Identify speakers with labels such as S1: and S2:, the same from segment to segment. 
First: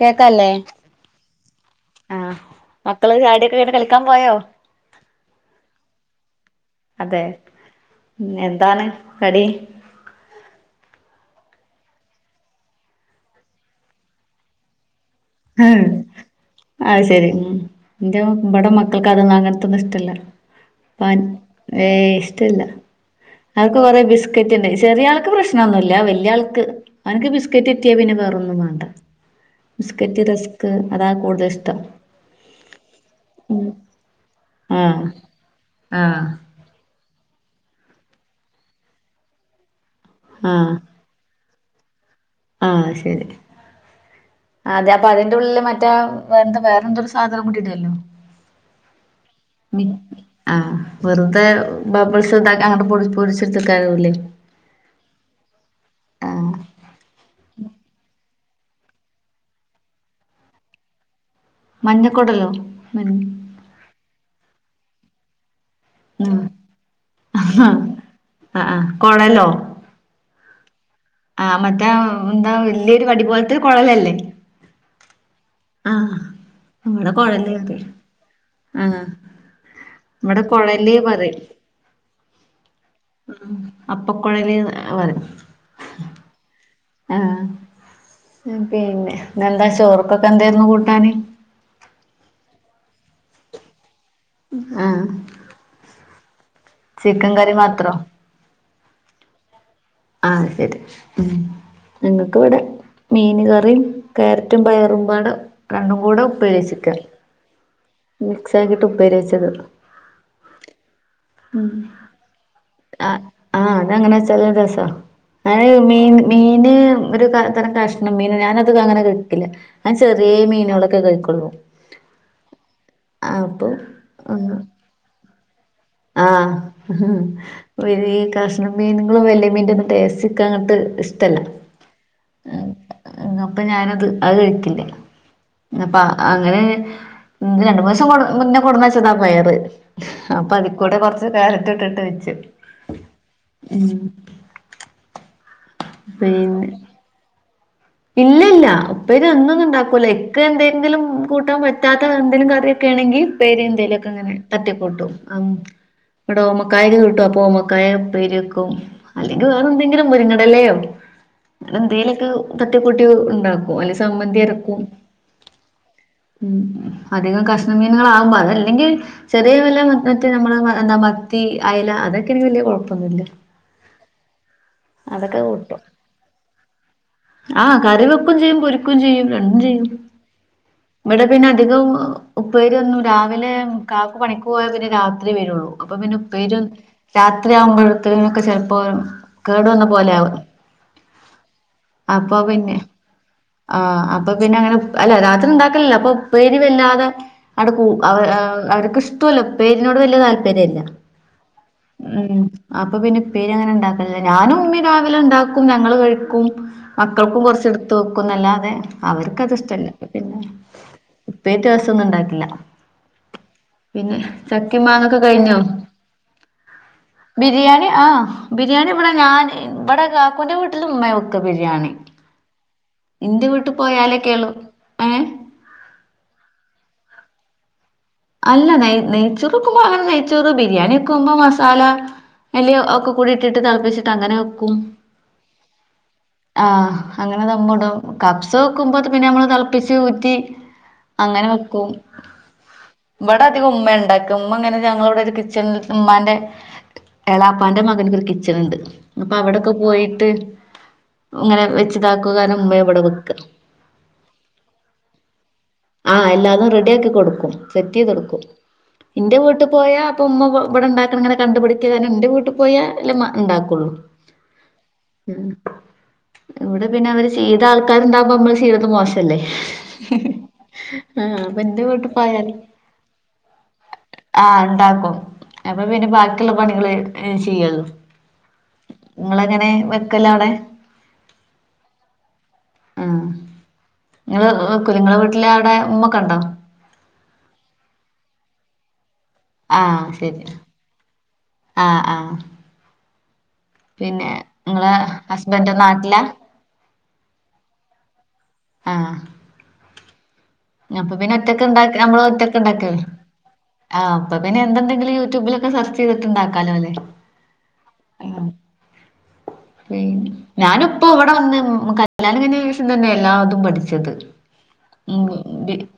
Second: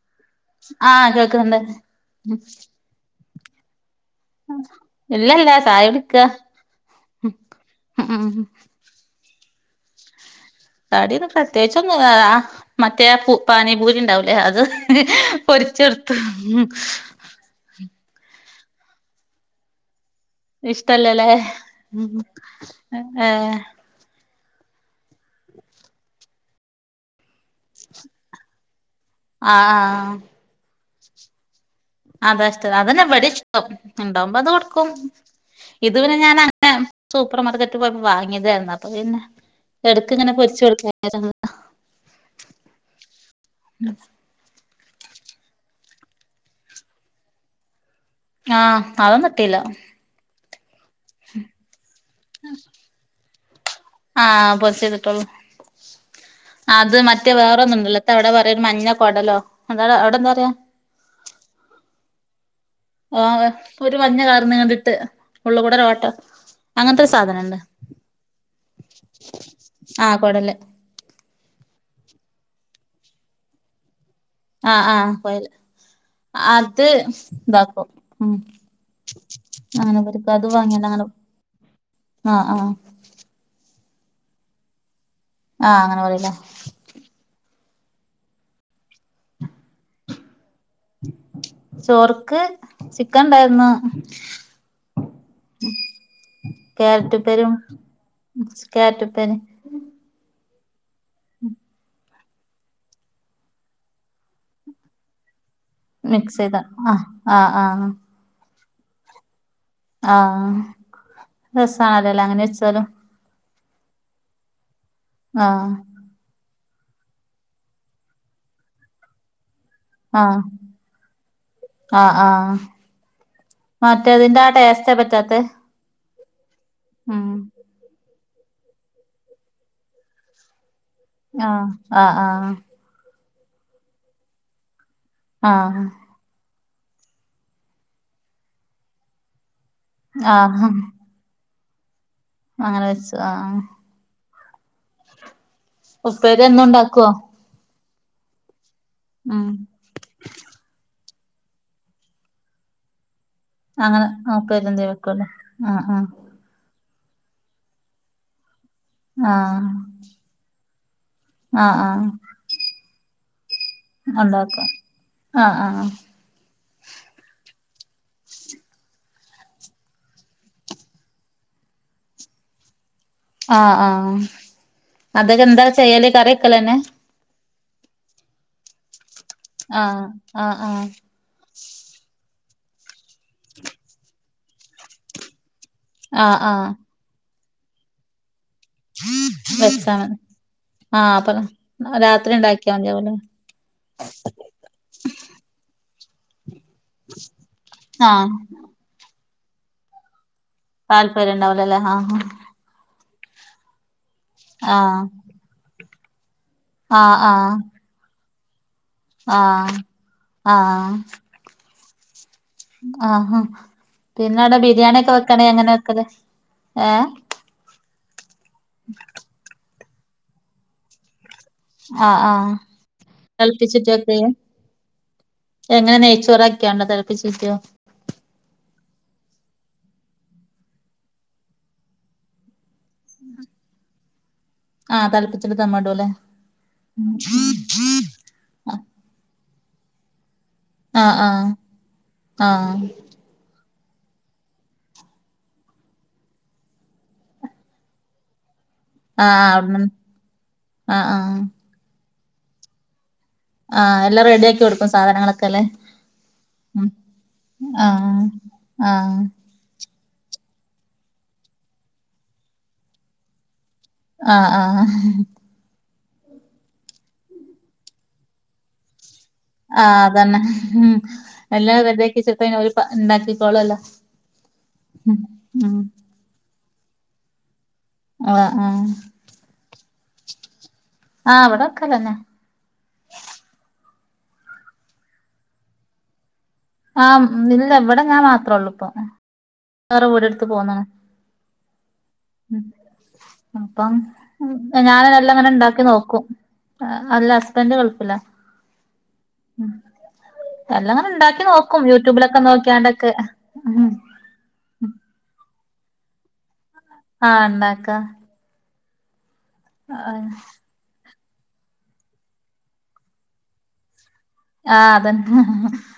S1: കേക്കാ ല്ലേ
S2: ആഹ് കേൾക്കുന്നുണ്ട്
S1: ആഹ് മക്കള് ചാടി
S2: ഇല്ലല്ല ചായുടിക്ക
S1: അതെ എന്താണ് കടി
S2: കടിന്നു പ്രത്യേച്ചൊന്നു ആഹ് മറ്റേആ പാനി പൂരി ണ്ടാവുലേ അത് അത് പൊരിച്ചൊടുത്തു
S1: അത് ശരി എന്റെ മ്പടെ മക്കൾക്ക്‌ അതൊന്നു അങ്ങൻത്തൊന്നു ഇഷ്ടല്ല പ
S2: ഇഷ്ടല്ലല്ലേ
S1: ഏ ഇഷ്ടല്ല
S2: ഏ
S1: അവൊക്ക കൊറെ ബിസ് സ്കറ്റെന്നെ ചെറിയ ആൾക്ക് പ്രശ്നൊന്നുല്ല വെല്ല്യ ആൾക്ക് ഓൻക്ക് ബിസ്ക്കറ്റ് ട്ടിയാ പിന്നെ വെറൊന്നും വാണ്ട
S2: ആ ആ
S1: ക്കറ്റ് റസ്ക് അതാ കൂടുതല് ഇഷ്ടം
S2: അതാഷ്ട അതന്നെ വ്ടെ ഇഷ്ടം
S1: ഉം
S2: ഉണ്ടാവുമ്പോ അത് കൊടുക്കും
S1: ആഹ്
S2: ഇതു പിന്നെ
S1: ആഹ്
S2: ഞാൻ അങ്ങനെ സൂപ്പർ മാർക്കറ്റ് പോയ്പ്പൊ വാങ്ങിയതാരുന്നു അപ്പൊ പിന്നെ എടക്ക്‌ ങ്ങനെ പൊര്ച്ചു
S1: ആഹ്
S2: കൊട്ക്ക [unintelligible]
S1: ആഹ് ശരി അതെ അപ്പൊ അതിന്റെ ഉള്ളില് മറ്റാ എന്ത വേറെന്തൊരു സാധനം കൂടി ടല്ലോ
S2: ആഹ് അവൻ ത്തില്ല
S1: ആഹ് വെറുതെ ബബ്ൾസ് താക്ക അങ്ങട്ട് പൊടി പൊടിച്ച്
S2: ആഹ് പൊര്ച്ച് തിട്ടോള്ളൂ
S1: ആഹ്
S2: അത് മറ്റേ വേറൊന്നു ണ്ടല്ലോ ത്തവ ന്താ പറയാ ഒരു മഞ്ഞ കൊടലോ ന്തട അവ്ട ന്താ പറയാ
S1: മഞ്ഞക്കുടലോ
S2: ആഹ് ഒരു മഞ്ഞ കളർ ന്നീണ്ടിട്ട് ഉള്ളുകൂടരോട്ട
S1: ആഹ്
S2: അങ്ങൻത്തൊര് സാധനണ്ട്
S1: ആഹ് ആഹ് ആഹ് കൊഴലോ
S2: ആഹ് കൊടല്
S1: ആഹ് മറ്റേ ന്താ വല്ല്യൊരു വടി പോൽത്തൊര് കൊഴലല്ലേ
S2: ആ ആഹ് കൊയല്
S1: ആഹ്
S2: അത്
S1: ഇവിടെ കൊഴല്
S2: താക്കും
S1: പറയും
S2: ഉം
S1: ആഹ്
S2: ആങ്ങന വെറുതാ
S1: ഇവിടെ
S2: അത് വങ്ങ്യ
S1: കൊഴല്
S2: ല്ലരും
S1: [inaudible]
S2: ആ ആഹ്
S1: ഉം അപ്പക്കുഴല്ന്ന് അ പറിം
S2: ആഹ് അങ്ങന പറി ല്ലേ
S1: മ് പിന്നെ ന്നെന്താ ചോർക്കൊക്കെ ന്തെ
S2: ചോർക്ക് ചിക്കൻ ണ്ടായിര്ന്നു
S1: ആഹ്
S2: കാര്റ്റ്
S1: ചിക്കൻ
S2: പ്പേരും
S1: കറി മാത്രോ
S2: കാര്റ്റുപ്പേരി
S1: അതതത ഉം ങ്ങൾക്ക് ഇവിടെ മീൻ കറിയും ക്യാരറ്റും പയറുമ്പാട രണ്ടുകൂടെ
S2: മിക്സ് ചെയ്ത ആ
S1: ഉപ്പേിച്ചിക്ക
S2: ആ ആ
S1: മിക്സ് ആക്കിയിട്ട് ഉപ്പേരിിച്ചത്
S2: ആഹ രസണല്ലല്ലോ അങ്ങനെ വെച്ചാലും
S1: ആഹ് ആഹ് അതങ്ങനെ വച്ചല്ല ദസ
S2: ആ
S1: എ മീൻ മീ പിന്നെ ഒരു ത കഷ്ണം മീന ഞാനത് അങ്ങനെ കിട്ടില്ല ഞൻ
S2: ആ
S1: ചെറിയ മീനുകളൊക്കെ കഴിക്കൊുള്ളൂ
S2: ആ ആ മറ്റേതിന്റെ ആ ടേസ്റ്റേ പറ്റാത്ത
S1: ആഹ് ഉം ഒരു കഷ്ണ മീനങ്ങളും വലിയ മീൻ ഒും ടേസ്റ്റ്ക്കെ അങ്ങട്ട് ഇഷ്ടല്ല
S2: ആ ആഹ് ആഹ്
S1: അപ്പൊ ഞാനത് അത് കഴിക്കില്ല
S2: ആഹ്
S1: അപ്പ അങ്ങനെ രണ്ടു മുസം കൊ മുന്നേ കൊടുന്നാച്ചതാ പോയറ്
S2: ആ
S1: കാലത്തട്ടുണ്ട്
S2: അങ്ങനെ വെച്ച താ ഉപ്പര് എന്നുംണ്ടാക്കോ
S1: ഇല്ല ഇല്ല ഉപ്പേരി എന്നൊന്നും ഉണ്ടാക്കൂല എക്കെ എന്തെങ്കിലും കൂട്ടാൻ പറ്റാത്ത എന്തങ്കലും കറിയൊക്കെ ആണെങ്കിൽ പേര്
S2: അങ്ങനെ
S1: എന്തേലുമൊക്കെ ഇങ്ങനെ
S2: ഉപ്പേരി എന്തേ
S1: തട്ടിക്കൊട്ടും
S2: വെക്കുവല്ലേ ആഹ്
S1: ഇവിടെ കായക കട്ടും അപ്പൊമ്മക്കായ പേര് വെക്കും
S2: ആഹ്
S1: അല്ലെങ്കിൽ വേറെ
S2: ആഹ്
S1: എന്തെങ്കിലും മുരിങ്ങടലെ
S2: ആഹ് ആഹ്
S1: എന്തേലൊക്കെ തട്ടക്കുട്ടി ഉണ്ടാകും അല്ല സമ്മന്തി
S2: ഉണ്ടാക്കും
S1: ഇറക്കും
S2: ആഹ് ആഹ്
S1: ഉം അധികം കഷ്ണ മീനുകൾ ആകുമ്പോ അത അല്ലെങ്കിൽ ചെറിയ വല മ നമ്മള് എന്താ മത്തി ആ ലാ അതൊക്കെ വല്യ കുഴപ്പ
S2: ആഹ ആഹ് അതൊക്കെ എന്താ ചെയ്യല്േ കറിക്കലന്നെ
S1: ആഹ് കറിവെക്കും ചെയ്യും പുരിക്കും ചെയ്യും രണ്ടും ചെയ്യും
S2: ആഹ് ആഹ് ആഹ്
S1: ഇവിടെ പിന്നെ അധികം ഉപ്പേരിയോന്നു രാവിലെ കാക്കു പണിക്ക് പോയാ പിന്നെ രാത്രി വരുള്ളൂ അപ്പ പിന്നെ
S2: ആഹ്
S1: ഉപ്പേരിയോ
S2: ആഹ്
S1: അത്രരിയാവുമ്പോഴത്തരിന്നൊക്കെ ചെപ്പോ കേടു വന്ന
S2: വെച്ചാ
S1: പോലെ
S2: മതി
S1: ആകും
S2: ആഹ് അപ്പൊ രാത്രി ഉണ്ടാക്കിയാ മതിയാവുംലെ
S1: ആ അപ്പൊ പിന്നെ അങ്ങനെ അല്ലെ രാത്രി ഉണ്ടാക്കലല്ലോ അപ്പൊ ഉപ്പേരില്ലാതെ അവിടെക്ക അവ
S2: ആഹ്
S1: അവർക്ക് ഇഷ്ടല്ല ഉപേരിനോട് വലിയ താല്പര്യല്ല
S2: താല്പര്യം ഉണ്ടാവൂലല്ലേ ആഹ്
S1: ഉ അപ്പൊ പിന്നെ പേര് അങ്ങനെ ഉണ്ടാക്കില്ല ഞാനും ഇമ്മി
S2: ആഹ്
S1: രാവിലെ ഉണ്ടാക്കും ഞങ്ങൾ കഴിക്കും
S2: ആഹ്
S1: മക്കൾക്കും
S2: ആഹ്
S1: കുറച്ചെടുത്ത്ും ക്കുന്നല്ലാതെ അവർക്ക് അത്
S2: ആഹ്
S1: ഇഷ്ടല്ല പിന്നെ
S2: ആഹ്
S1: ഇപ്പേ ദിവസംൊന്നും ഉണ്ടാക്കില്ല
S2: ആഹാ പിന്നെ അവിടെ
S1: ചക്കേം
S2: ബിരിയാണി ഒക്കെ
S1: മാങ്ങൊക്കെ
S2: വെക്കണേ
S1: കഴിഞ്ഞോ
S2: എങ്ങനെ വെക്കല് ഏഹ്
S1: ബിരിയാണി ആഹ് ബിരിയാണി ഇവിടെ ഞാൻ ഇവിടെ കാക്കുന്റെ വീട്ടിൽ ഉമ്മ
S2: ആഹ് ആഹ്
S1: ഇന്റെ വീട്ടിൽ
S2: ളപ്പിച്ചിട്ടൊക്കെ
S1: പോയാലൊക്കെയുള്ളു ഏ
S2: എങ്ങനെ നെയ്ച്ചോറക്കിയാണ്ട തള പ്പിച്ചിക്കോ
S1: അല്ല നെയ നെയ്ച്ചോറ ഒക്കുമ്പോ അങ്ങനെ നെയ്ച്ചോറ് ബിരിയാണി ഒക്കുമ്പോ മസാല വലിയ ഒക്കെ കൂടി ഇട്ടിട്ട് തളപ്പിച്ചിട്ട്ങ്ങനെ
S2: ആഹ് തല്പപ്പിച്ചൽ തമ്മടോല്ലെ
S1: ആ അങ്ങനെ ദമ്മടും കപ്സ വെക്കുമ്പോ പിന്നെ നമ്മള് ളപ്പിച്ച് ഊറ്റി
S2: ആ ആ
S1: അങ്ങനെ
S2: ആഹ്
S1: അധിക ഉമ്മ ഉണ്ടാക്കി ഉമ്മ ഇങ്ങനെ ഞങ്ങളവിടെ ഒരു കിച്ചണ മ്മാന്റെ എളാപ്പാന്റെ മകൻക്ക് ഒരു കിച്ചൺ ഉണ്ട് അപ്പൊ
S2: ആഹ്
S1: അവിടെൊക്കെ
S2: അവിടുന്ന്
S1: പോയിട്ട്
S2: ആഹ് ആഹ്
S1: ഇങ്ങനെ വെച്ചതാക്കുകാനമ്മ അവിടെ
S2: ആ എല്ലാം റെഡിയാക്കി കൊടുക്കും സാധനങ്ങളൊക്കെല്ലേ ഉം ആഹ് ആഹ്
S1: സെറ്റെയ്തെടുക്കുംന്റെ വീട്ട് പോയാ അപ്പൊ ഉമ്മ ഇവിടെ ഉണ്ടാക്ക ഇങ്ങനെ കണ്ടുപിടിക്കാനുണ്ട് വീട്ടിൽ പോയാ അല്ല ഉണ്ടാക്കും
S2: ആ ആ
S1: ഇവിടെ പിന്നെ അവര് ചെയ്ത ആൾക്കാരുണ്ടാകുമ്പോ നമ്മള് ചെയയ്തത് മോശം ല്ലേ
S2: ആഹ് അതന്നെ ഉം
S1: ആ
S2: എല്ലാം
S1: അപ്പൊന്റെ
S2: റെഡിയാക്കി
S1: വീട്ടിപോായാല
S2: വെച്ചിട്ട് ഓര് ഉണ്ടാക്കിക്കോളല്ലോ
S1: ആഹ ഉണ്ടാക്കും
S2: ഉം
S1: അപ്പൊ പിന്നെ ബാക്കിയുള്ള പണികൾ ചെയ്യുളു-
S2: ആഹ ആ
S1: ക്കലാണ്
S2: ആഹ് ഇവിടെൊക്കെ ഇതന്നെ.
S1: ഉ നിങ്ങള് കുലുങ്ങളെ [unintelligible] വീട്ടില് അവിടെ ഉമ്മൊക്കെ ഉണ്ടോ?
S2: ആഹ ഇല്ല എവിടെ ഞാൻ മാത്രേ ഉള്ളൂ ഇപ്പൊ വേറെ വീടെ എടുത്ത് പോുന്നാണ്.
S1: ആഹ ആഹ
S2: അപ്പം ഞാനെനെല്ലാം ഇങ്ങനെ
S1: ഹസ്ബൻഡ്
S2: ഇണ്ടാക്കി
S1: നാട്ടിലാ
S2: നോക്കും. അല്ല ഹസ്ബൻഡന്റ് ഗൾഫിലാ.
S1: ആഹ
S2: ഉം എല്ലാം ഇങ്ങനെ
S1: അപ്പൊ പിന്നെ
S2: ഇണ്ടാക്കി
S1: ഒറ്റക്ക
S2: നോക്കും
S1: ഇണ്ടക്ക നമ്മള്
S2: യൂട്യൂബിലൊക്കെ
S1: ഒറ്റകക്ക് ഇണ്ടാക്കല്ല
S2: നോക്കിയാണ്ടൊക്കെ ഉം
S1: ആ അപ്പ പിന്നെ എന്തുണ്ടെങ്കിലും. യൂട്യൂബിലൊക്കെ സെർച്ച് ചെയ്തിട്ടു ണ്ടാക്കാലോ അല്ലെ
S2: ആഹ് ഇണ്ടാക്കാ
S1: പി
S2: ആഹ്
S1: ഞാനും ഇപ്പൊ ഇവിടെ വന്ന് കല്യാണം. കഴിഞ്ഞതിനുശേഷം തന്നെ എല്ലാതും പഠിച്ചത്.
S2: ആഹ്
S1: ഉം
S2: അതന്നെ.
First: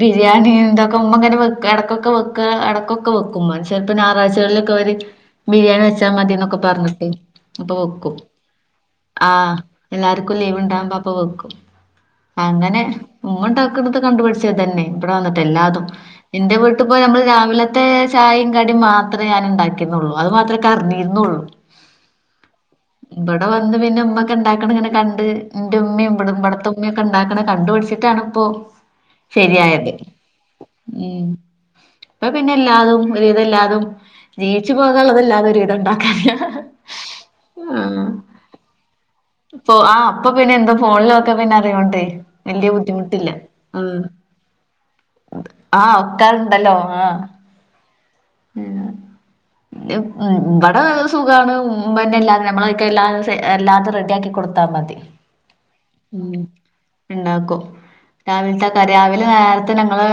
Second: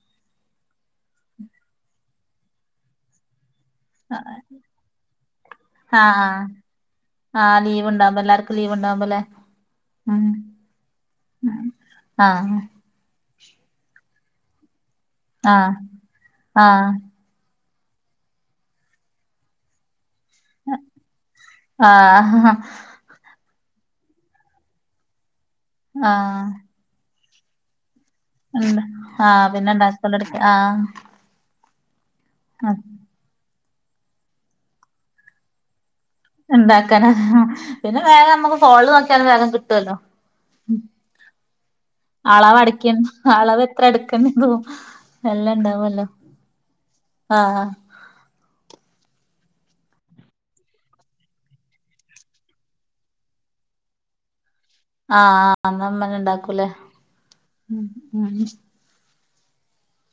S1: ബിരിയാണി ഇതക്കുമ്പ ഇങ്ങനെ വെക്ക ഇടക്കൊക്കെ വെക്ക ഇടക്കൊക്കെ വെക്കും. ഉമമ ചിലപ്പപ്പോ
S2: ആഹ്
S1: ഞായറാഴ്ചകളിലൊക്കെ ഇവര് ബിരിയാണി വെച്ചാൽ മതി
S2: ആഹ്
S1: എന്നൊക്കെ പറഞ്ഞിട്ട്.
S2: ആഹ്
S1: അപ്പൊ
S2: ലീവ്
S1: വെക്കും
S2: ഉണ്ടാവുമ്പോ എല്ലാർക്കും ലീവ് ഉണ്ടാവുമ്പോല്ലേ
S1: ആഹ
S2: ഉം
S1: എല്ലാർക്കും ലീവ്. ഉണ്ടാവുമ്പോ അപ്പൊ വെക്കും.
S2: ആഹ്
S1: അങ്ങനെ ഉമ്മണ്ടാക്കുന്നത് കണ്ടുപടിച്ച തന്നെ ഇവിടെ വന്നിട്ട്
S2: ആഹ്
S1: എല്ലാതും. ഇന്റെ വീട്ടിൽ
S2: ആഹ്
S1: പോയ നമ്മൾ രാവിലെ മറ്റേ ചായയും കടിയും മാത്രമേ ഞാൻ ഇണ്ടാക്കിയുന്നുള്ളൂ. അത് മാത്രമേ ൻകരിഞ്ഞിരുന്നുള്ളു.
S2: ആഹ്
S1: ഇവിടെ വന്ന് പിന്നെ ഉമ്മ ഒക്കെ ഉണ്ടാക്കണ ഇങ്ങനെ കണ്ട്, എന്റെ ഉമ്മയും ഇവട
S2: ആഹ്
S1: ഇവിടത്തെമ്മ ഒക്കെ ഉണ്ടാക്കണ കണ്ട് പഠിച്ച ട്ടണിപ്പോ
S2: ആഹ പിന്നെണ്ടാക്കലൊടത്തി. ആഹ
S1: ഉം ഇപ്പൊ പിന്നെ എല്ലാതും ഒരു വിധം എല്ലാതും, ജീവിച്ചു പോകാനുള്ളതല്ലാതും, ഒരു വിധം ണ്ടാക്കും.
S2: ഇണ്ടാക്കാന പിന്നെ വേഗം നമുക്ക് ഫോണിൽ നോക്കിയാലും വേഗം കിട്ടുവല്ലോ?
S1: ൊക്കെ [unintelligible]
S2: അളവ്
S1: വല്യ
S2: അടക്കി
S1: ബുദ്ധിമുട്ടില്ല
S2: അളവ്
S1: ഉ
S2: എത്ര എടുക്കണ്ടതും എല്ലാം
S1: ആഹ
S2: ഇണ്ടാവല്ലോ
S1: ഒക്കൊഅത്ണ്ടല്ലോ ആഹ
S2: ആഹ്
S1: മ് ഇവിടെ സുഖമാണ് പിന്നെല്ലാതെ [unintelligible] നമ്മളക്കല്ലാല്ലാതും റെഡി ആക്കിടുത്ത
S2: ആഹ് അന്ന്
S1: [unintelligible]
S2: അമ്മന്നെ
S1: ഉം
S2: ഇണ്ടാക്കൂലേ
S1: ണ്ടാക്കും
S2: ഉം ഉം
S1: രാവിലത്തെ നേരത്തെ ഞങ്ങള്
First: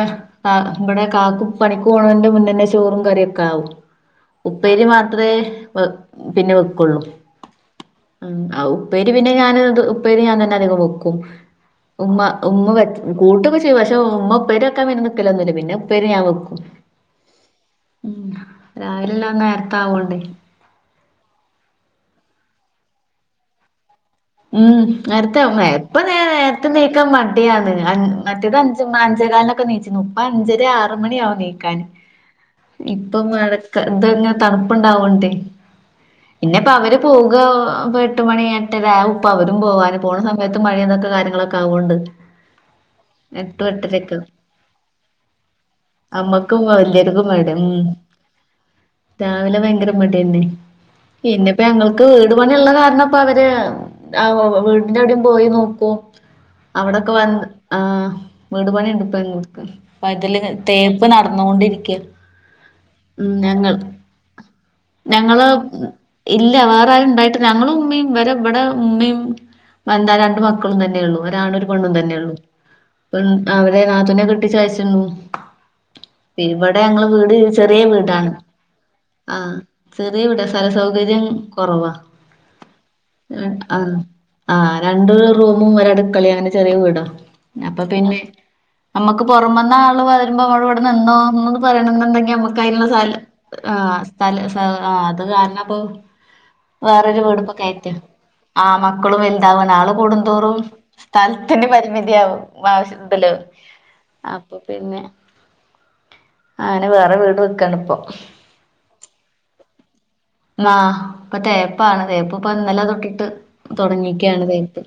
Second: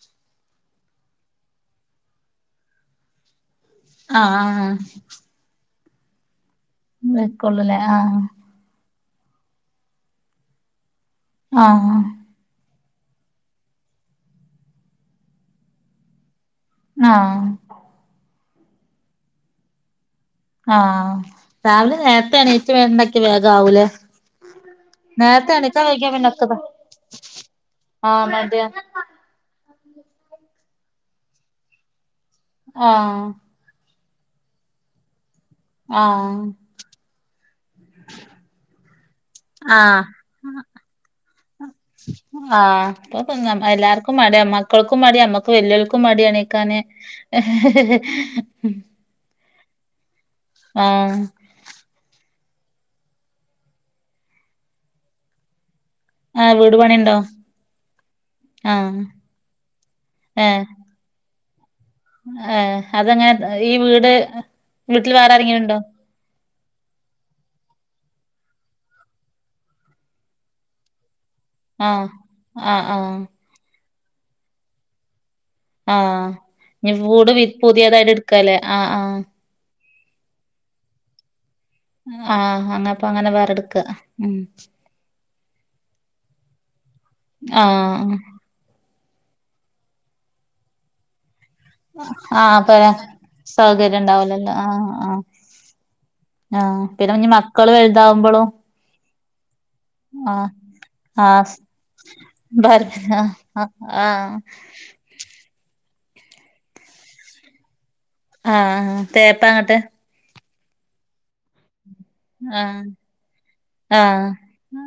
S1: ഇവിടെ കാക്കു പണിക്ക് പോണതിന്റെ മുന്നന്നെ ചോറും കറിയൊക്കെ ആകും.
S2: ആഹ് ആഹ്
S1: ഉപ്പേരി മാത്രേ വോ പിന്നെ വെക്കൊള്ളൂ.
S2: വെക്കുള്ളൂല്ലേ ആഹ്
S1: ആഔ ഉപ്പേരി പിന്നെ ഞാൻ ഉപ്പേരി ഞാൻ തന്നെ അധികം വെക്കും.
S2: ആഹ്
S1: ഉമ്മ ഉമ്മ കൂട്ടൊക്കെ ചെയ്യും പക്ഷേ ഉമ്മ ഉപ്പേരി വെക്കാൻ പിന്നെനിക്കലൊന്നുല പിന്നെ ഉപ്പേരി ഞാൻ വെക്കും.
S2: ആഹ്
S1: ഉ രാവിലെല്ലാം നേർത്തെ ആാവോണ്ടേ
S2: ആഹ രാവിലെ നേരത്തെ എണീറ്റ് വേണ്ടാക്കിയ വേഗാവൂലേ.
S1: ഉം നേരത്തെ ഇപ്പ
S2: പിന്നെ ഒക്കെ ഇതാ
S1: നേരത്തെ നീക്കാൻ മടിയാണ്.
S2: ആഹ്
S1: മറ്റേത്
S2: മടിയാ
S1: അഞ്ച് അഞ്ച് കാല്ക്കെ നീച്ചിന്നു ഇപ്പൊ അഞ്ചര ആറ് മണിയാവും നീക്കാൻ ഇപ്പ
S2: ആഹ്
S1: അക്ക ഇത്ങ്ങനെ തണുപ്പുണ്ടാവൊണ്ടേ.
S2: ആഹ്
S1: പിന്നപ്പോ അവര് പോകാ ഇപ്പ എട്ട് മണി ഏടരാകും. അപ്പ അവരും പോവാന് പോണ
S2: ആഹ്
S1: സമയത്ത് മഴ ഇതൊക്കെ കാര്യങ്ങളൊക്കെ ആവോണ്ട്, എട്ടും എട്ടരൊക്കെയാവും.
S2: അതെ മക്കൾക്കും മടി. അമ്മക്ക് വല്യോൽക്കും മടി.
S1: അമ്മക്കും
S2: എണിക്കാനെ
S1: ആ ഭയങ്കര മടിന്നെ
S2: ആഹ്
S1: പിന്നെപ്പോ ഞങ്ങക്ക് വീട് പണിയിള്ള കാരണം. ഇപ്പ അവര് ആ വീടിന്റെറെവിയും പോയി നോക്കും
S2: ആ
S1: അവിടെൊക്കെ വന്ന് ആ് വീട് പണിുണ്ട്
S2: ആഹ്
S1: ഇപ്പ എങ്ങക്ക് അപ്പ അതില്
S2: ഏഹ്
S1: തേപ്പ് നടന്ന വന്നുകൊണ്ടിരി ക്ക
S2: ഏഹ്
S1: ഉം
S2: അതെങ്ങനെ ഈ
S1: ഞങ്ങള്
S2: വീട് വീട്ടിൽ വേറെ
S1: ഞങ്ങള്
S2: ആരെങ്കിലും ഉണ്ടോ
S1: ഇല്ല വേറെും ഉണ്ടായിട്ട് ഞങ്ങളും ഉമ്മിയും വരെ ഇവിടെ ഉമ്മിയും എന്താ രണ്ട് മക്കളും തന്നെ ഉള്ളൂ ഒരാണും ഒരു പെണ്ണും
S2: ആഹ്
S1: തന്നെയള്ളൂ
S2: ആഹ് ആഹ്
S1: അവരെ നാത്തൂനെ കെട്ടിച്ചയച്ച്ണ്
S2: ആഹ്
S1: ഇവിടെ
S2: ഇനി
S1: ഞങ്ങള് വീട്
S2: വി
S1: ചെറിയ
S2: പുതിയതായിട്ട്
S1: വീടാണ്
S2: എടുക്കാല്ലേ ആഹ് ആഹ്
S1: ആ ചെറിയ വീടാ സ് സ്ഥല സൗകര്യം കൊറവാ
S2: ആ അങ്ങപ്പൊ അങ്ങനെ വേറെ എടുക്ക
S1: ആ രണ്ട് റൂമും ഒരടുക്കളയാണ് ചെറിയ വീടോ അപ്പൊ
S2: ആഹ്
S1: പിന്നെ നമ്മുക്ക് പുറമന്ന് ആള് വരുമ്പോ നമ്മള് ഇവിടെ നിന്നോന്ന് പറയണ എന്നുണ്ടെങ്കി
S2: ആഹ്
S1: നമുക്ക്
S2: അപ്പ
S1: അതിനുള്ള സ്ഥ ആ്
S2: സൗകര്യം
S1: സ്ഥല
S2: ഉണ്ടാവൂലല്ലോ ആഹ്
S1: അത്
S2: ആഹ്
S1: കാരണം അപ്പൊ
S2: ആഹ് പിന്നെ
S1: വേറൊരു
S2: ഇനി മക്കള്
S1: വീടുപ്പൊക്കെയറ്റാ
S2: വലുതാവുമ്പളും
S1: ആ മക്കളും വെൽതാവാ ആള്
S2: ആഹ്
S1: കൂടുന്തോറും
S2: ആഹ്
S1: സ്ഥലത്തിന്റെ പരിമിതിയാവും ആവശ്യ ഇതല്
S2: ആഹ് ആഹ്
S1: അപ്പൊ പിന്നെ ആങ്ങനെ വേറെ വീട് വെക്കാണ് ഇപ്പൊ
S2: ആ തേപ്പാ ഇങ്ങട്ട്
S1: ആ ഇപ്പൊ തേപ്പാണ് തേപ്പ ഇപ്പൊ ഇന്നലെ തൊട്ടിട്ട്
S2: ആ
S1: തുടങ്ങിക്കാണ് തേപ്പ്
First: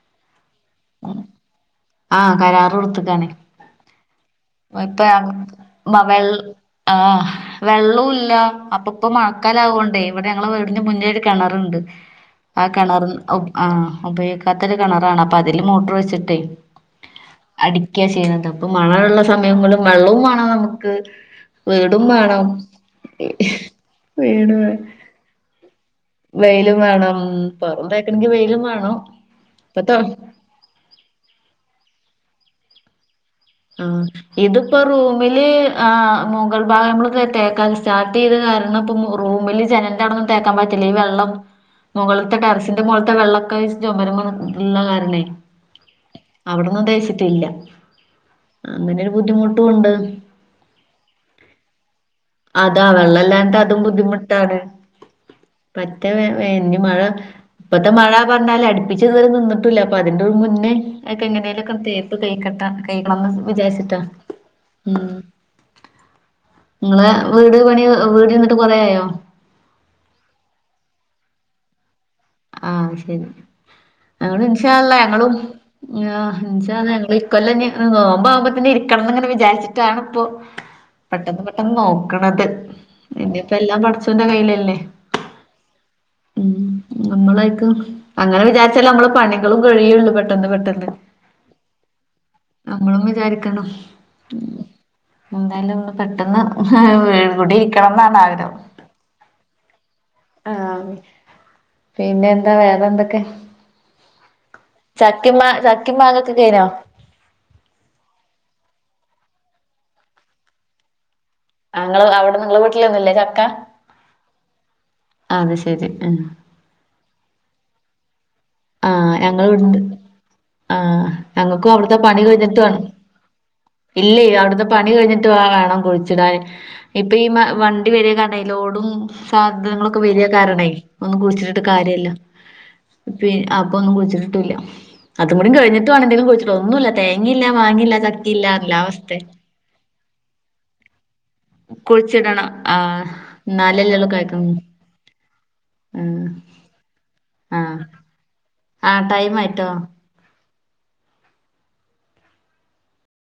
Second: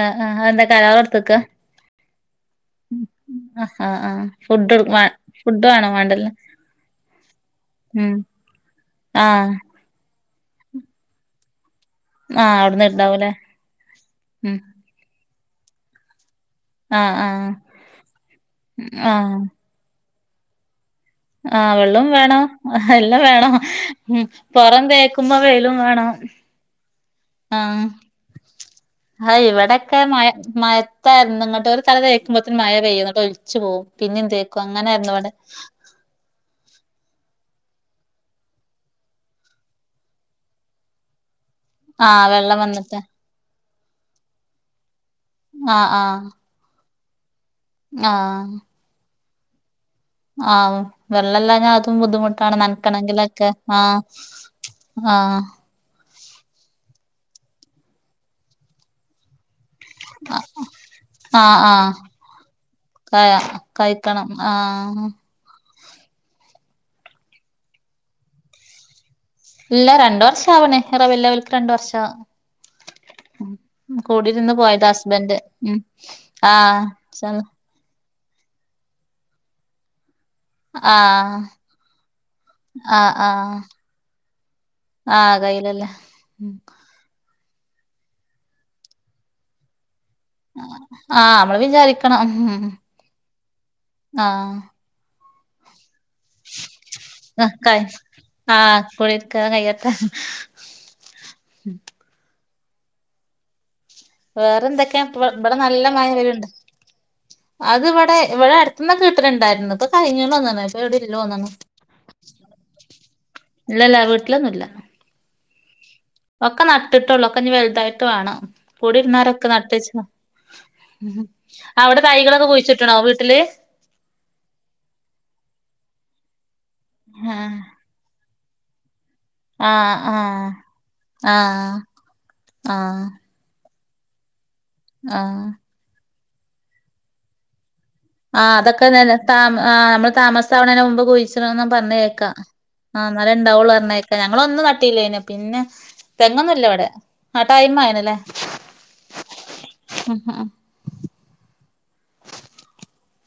S2: ആ ആ എന്താ കരാർ കെടുത്തക്കാ
S1: ആഹ് കരാറ് കൊടുത്തക്കാണ്
S2: ആ ഫുള്
S1: ഇപ്പ വെ ആ വെള്ളവും
S2: ഉം
S1: ഇല്ല അപ്പെ ഇപ്പം
S2: ആഹ്
S1: മഴക്കാലം ആവോണ്ടേ ഇവിടെ ഞങ്ങള്ടെ വീടിന് മുന്നേ ഒരു കിണറുണ്ട്
S2: ആ അവിടന്ന്
S1: കിണർ
S2: ഇണ്ടാവും
S1: ആ ഉപയോഗിക്കാത്തൊരു കിണറാണ് അപ്പൊ അതില് മോട്ടർ വെച്ചിട്ടേ
S2: ആഹ് ആഹ്
S1: അടിക്ക ചെയ്യുന്നത് അപ്പൊ മഴ ഉള്ള സമയങ്ങളിൽ വെള്ളവും മാണ് നമുക്ക്
S2: ആ
S1: വീടും
S2: വെള്ളം വേണോ
S1: വേണം
S2: എല്ലാം വേണോ ഉ
S1: വീട് വേ-
S2: പൊറം തേക്കുമ്പോ വെയിലും വേണോ
S1: വെയിലും വേണം വെറുതേക്കണണമെങ്കി വെയിലും വേണം
S2: ആ ഇവിടെൊക്കെ
S1: ഇപ്പത്തെ
S2: മ മഴത്തായിരുന്നു ഇങ്ങോട്ടൊ ഒരു തല തേക്കുമ്പോത്തേ മഴ പെയ്യും എനിട്ട് ഒലിച്ചു
S1: ആ
S2: പോവും പിന്നിം തേക്കും
S1: ഇതിപ്പോ
S2: അങ്ങനായിരുന്നു ഇവിടെ
S1: റൂമില് ആ മുഗൽ ഭാഗംമ്മളയാ സ്റ്റാർട്ട് ചെയ്ത് കാരണം ഇപ്പ റൂമില് ജനന്റെ അണൊന്നും തേക്കാൻ പറ്റില്ല ഈ വെള്ളം
S2: ആഹ്
S1: മുകളളത്തെ
S2: വെള്ളം
S1: ടെറസിന്റെ
S2: വന്നിട്ട്
S1: മുഖളത്തെ വെള്ളൊക്കെ ചുമര ഉള്ള കാരണം അവിടന്നും തേച്ചിട്ടില്ല
S2: ആ
S1: അങ്ങനെ ഒരു ബുദ്ധിമുട്ടും ഉണ്ട്
S2: ആ വെള്ളം ഇല്ലാഞാ അതും ബുദ്ധിമുട്ടാണ്
S1: അതാ
S2: നനക്കണെങ്കിലൊക്കെ
S1: വെള്ളല്ലാഞ്ഞിട്ട്
S2: ആ
S1: അതും
S2: ആ
S1: ഇയ മഴ ഇപ്പഴത്തെ മഴ പറഞ്ഞാല് അടുപ്പിച്ചതുവരെ നിന്നിട്ട് കട്ട അപ്പൊ അതിന്റെ മുന്നേെ
S2: ആഹ്
S1: എങ്ങനേലൊക്കെ
S2: ആഹ്
S1: തേപ്പ് കൈക്കട്ട
S2: ക
S1: ന്ന് വിചാരിച്ചിട്ടാ
S2: കഴിക്കണം ആഹ്
S1: ഉം നിങ്ങളെ വീട് പണി വീട് നിന്നിട്ട് കൊറയയോ
S2: ഇല്ല രണ്ട വർഷം ആവണേ ഈ റബീഹ് അവൽക്ക് രണ്ട് വർഷം
S1: ആ ശരി
S2: കൂടിരുന്ന് പോയതാ
S1: ഇന്ശാല്ലാഹ് ഞങ്ങളും
S2: ഹസ്ബൻഡ് ഉം ആഹ്
S1: ഇന്ശാല്ലാഹ് ഞങ്ങള്
S2: സം
S1: കൊല്ലം നോമ്പ ആകുമ്പോത്തന്നെ ഇരിക്കണം എങ്ങനെ വിചാരിച്ചട്ടാണ് ഇപ്പോ
S2: ആഹ്
S1: പെട്ടെന്ന് പെട്ടെന്ന് നോക്കണത് ഇന്നപ്പ എല്ലാം പഠച്ചൂന്റെ കയ്യിലല്ലേ
S2: ആ കയ്യിലല്ലേ
S1: നമ്മളായിക്കും അങ്ങനെ വിചാരിച്ചാല നമ്മള് പണികളും കഴിയുള്ളൂ പെട്ടെ പെട്ടെന്ന് പെട്ടെന്ന്
S2: ആഹ് നമ്മള് വിചാരിക്കണം ഉം
S1: നമ്മളും വിചാരിക്കണം.
S2: ആഹ്
S1: എന്തായാലും ഒന്ന് പെട്ടെന്ന് കൂടി
S2: ആഹ് കഴി
S1: ഇരിക്കണം എന്നാണ് ആഗ്രഹം
S2: ആഹ് കുടിയിരിക്കൽ കഴിയട്ടെ
S1: ആ പിന്നെ എന്താ വേറെ എന്തൊക്കെ
S2: വേറെ എന്തൊക്കെയാ
S1: ചക്കിം മാ
S2: ഇവിടെ നല്ല
S1: ചക്കിം
S2: മഴ
S1: മാങ്ങൊക്കെ
S2: വരുണ്ട്
S1: കഴിഞ്ഞോ?
S2: അതിവിടേ ഇവ്ടെ അടുത്തുന്നൊക്കെ കിട്ടല് ണ്ടാര്ന്നു ഇപ്പൊ കഴിഞ്ഞ്ന്ന്തോന്നണ് പ്പഎവി തോന്ന്ണ്
S1: ആങ്ങള് അവിടെ നിങ്ങളെ വീട്ടിലൊന്നുല്ലേ ചക്ക?
S2: ഇല്ലല്ല വീട്ടിലൊന്നല്ല
S1: അത് ശരി ആഹ്
S2: ഒക്കെ നട്ടിട്ടൊള്ളൂ ഒക്കെ ഇനി വലുതായിട്ട് വേണം
S1: ആഹ് ഞങ്ങൾ
S2: കൂടിരുന്നോരൊക്കെ
S1: ഇവിടുന്ന്
S2: നട്ടച്ച് ഉ
S1: ആഹ്
S2: ഹും
S1: ഞങ്ങൾക്കും അവിടുത്തെ
S2: -അവിടെ
S1: പണി
S2: തൈകളൊക്കെ
S1: കഴിഞ്ഞിട്ട് വേണം
S2: കുഴിച്ചിട്ടുണോ വീട്ടില്
S1: ഇല്ലേ അവിടുത്തേ പണി കഴിഞ്ഞിട്ട് വ് വേണം കുഴി ഇടാന് ഇപ്പൊ ഈ മ
S2: ആഹ്
S1: വണ്ടി വരിക കണ്ട ലോടും
S2: ആഹ്
S1: സാധ്യത്ങ്ങളൊക്കെ വലിയ
S2: ആഹ്
S1: കാരണായി ഒന്നും കുയ്ച്ചിട്ടിട്ട്
S2: ആഹ്
S1: കാര്യല്ല
S2: ആഹ്
S1: അപ്പൊന്നും കുഴിച്ചിട്ടിട്ടൂല്ല
S2: ആഹ്
S1: അതുംകൂടി കഴിട്ട് വേണം എന്തെങ്കിലും കുഴിച്ചിടാൻ ഒന്നുമല്ല തേങ്ങയില്ല മാങ്ങില്ല
S2: ആ അതൊക്കെ നെന് താ ആ് നമ്മള് താമസാവണേന് മുമ്പ് കുഴിച്ചിട്ണ്ന്ന് പറഞ്ഞഞ് കേക്കാം
S1: കുഴിച്ചിടണം
S2: ആഹ്
S1: എന്നാലല്ലേ ഉള്ളൂ
S2: ന്നരംഇണ്ടാവളരണക്ക
S1: കായ്ക്കൂ
S2: ഞങ്ങള ഒന്നും നട്ടീല്ലനെ പിന്നെ
S1: ആഹ്
S2: തെങ്ങൊന്നുംഇല്ല ഇവിടെ ആ ടൈമീ മഴേനെല്ലേ
S1: ആ ടൈം ആയിട്ടോ
S2: ആ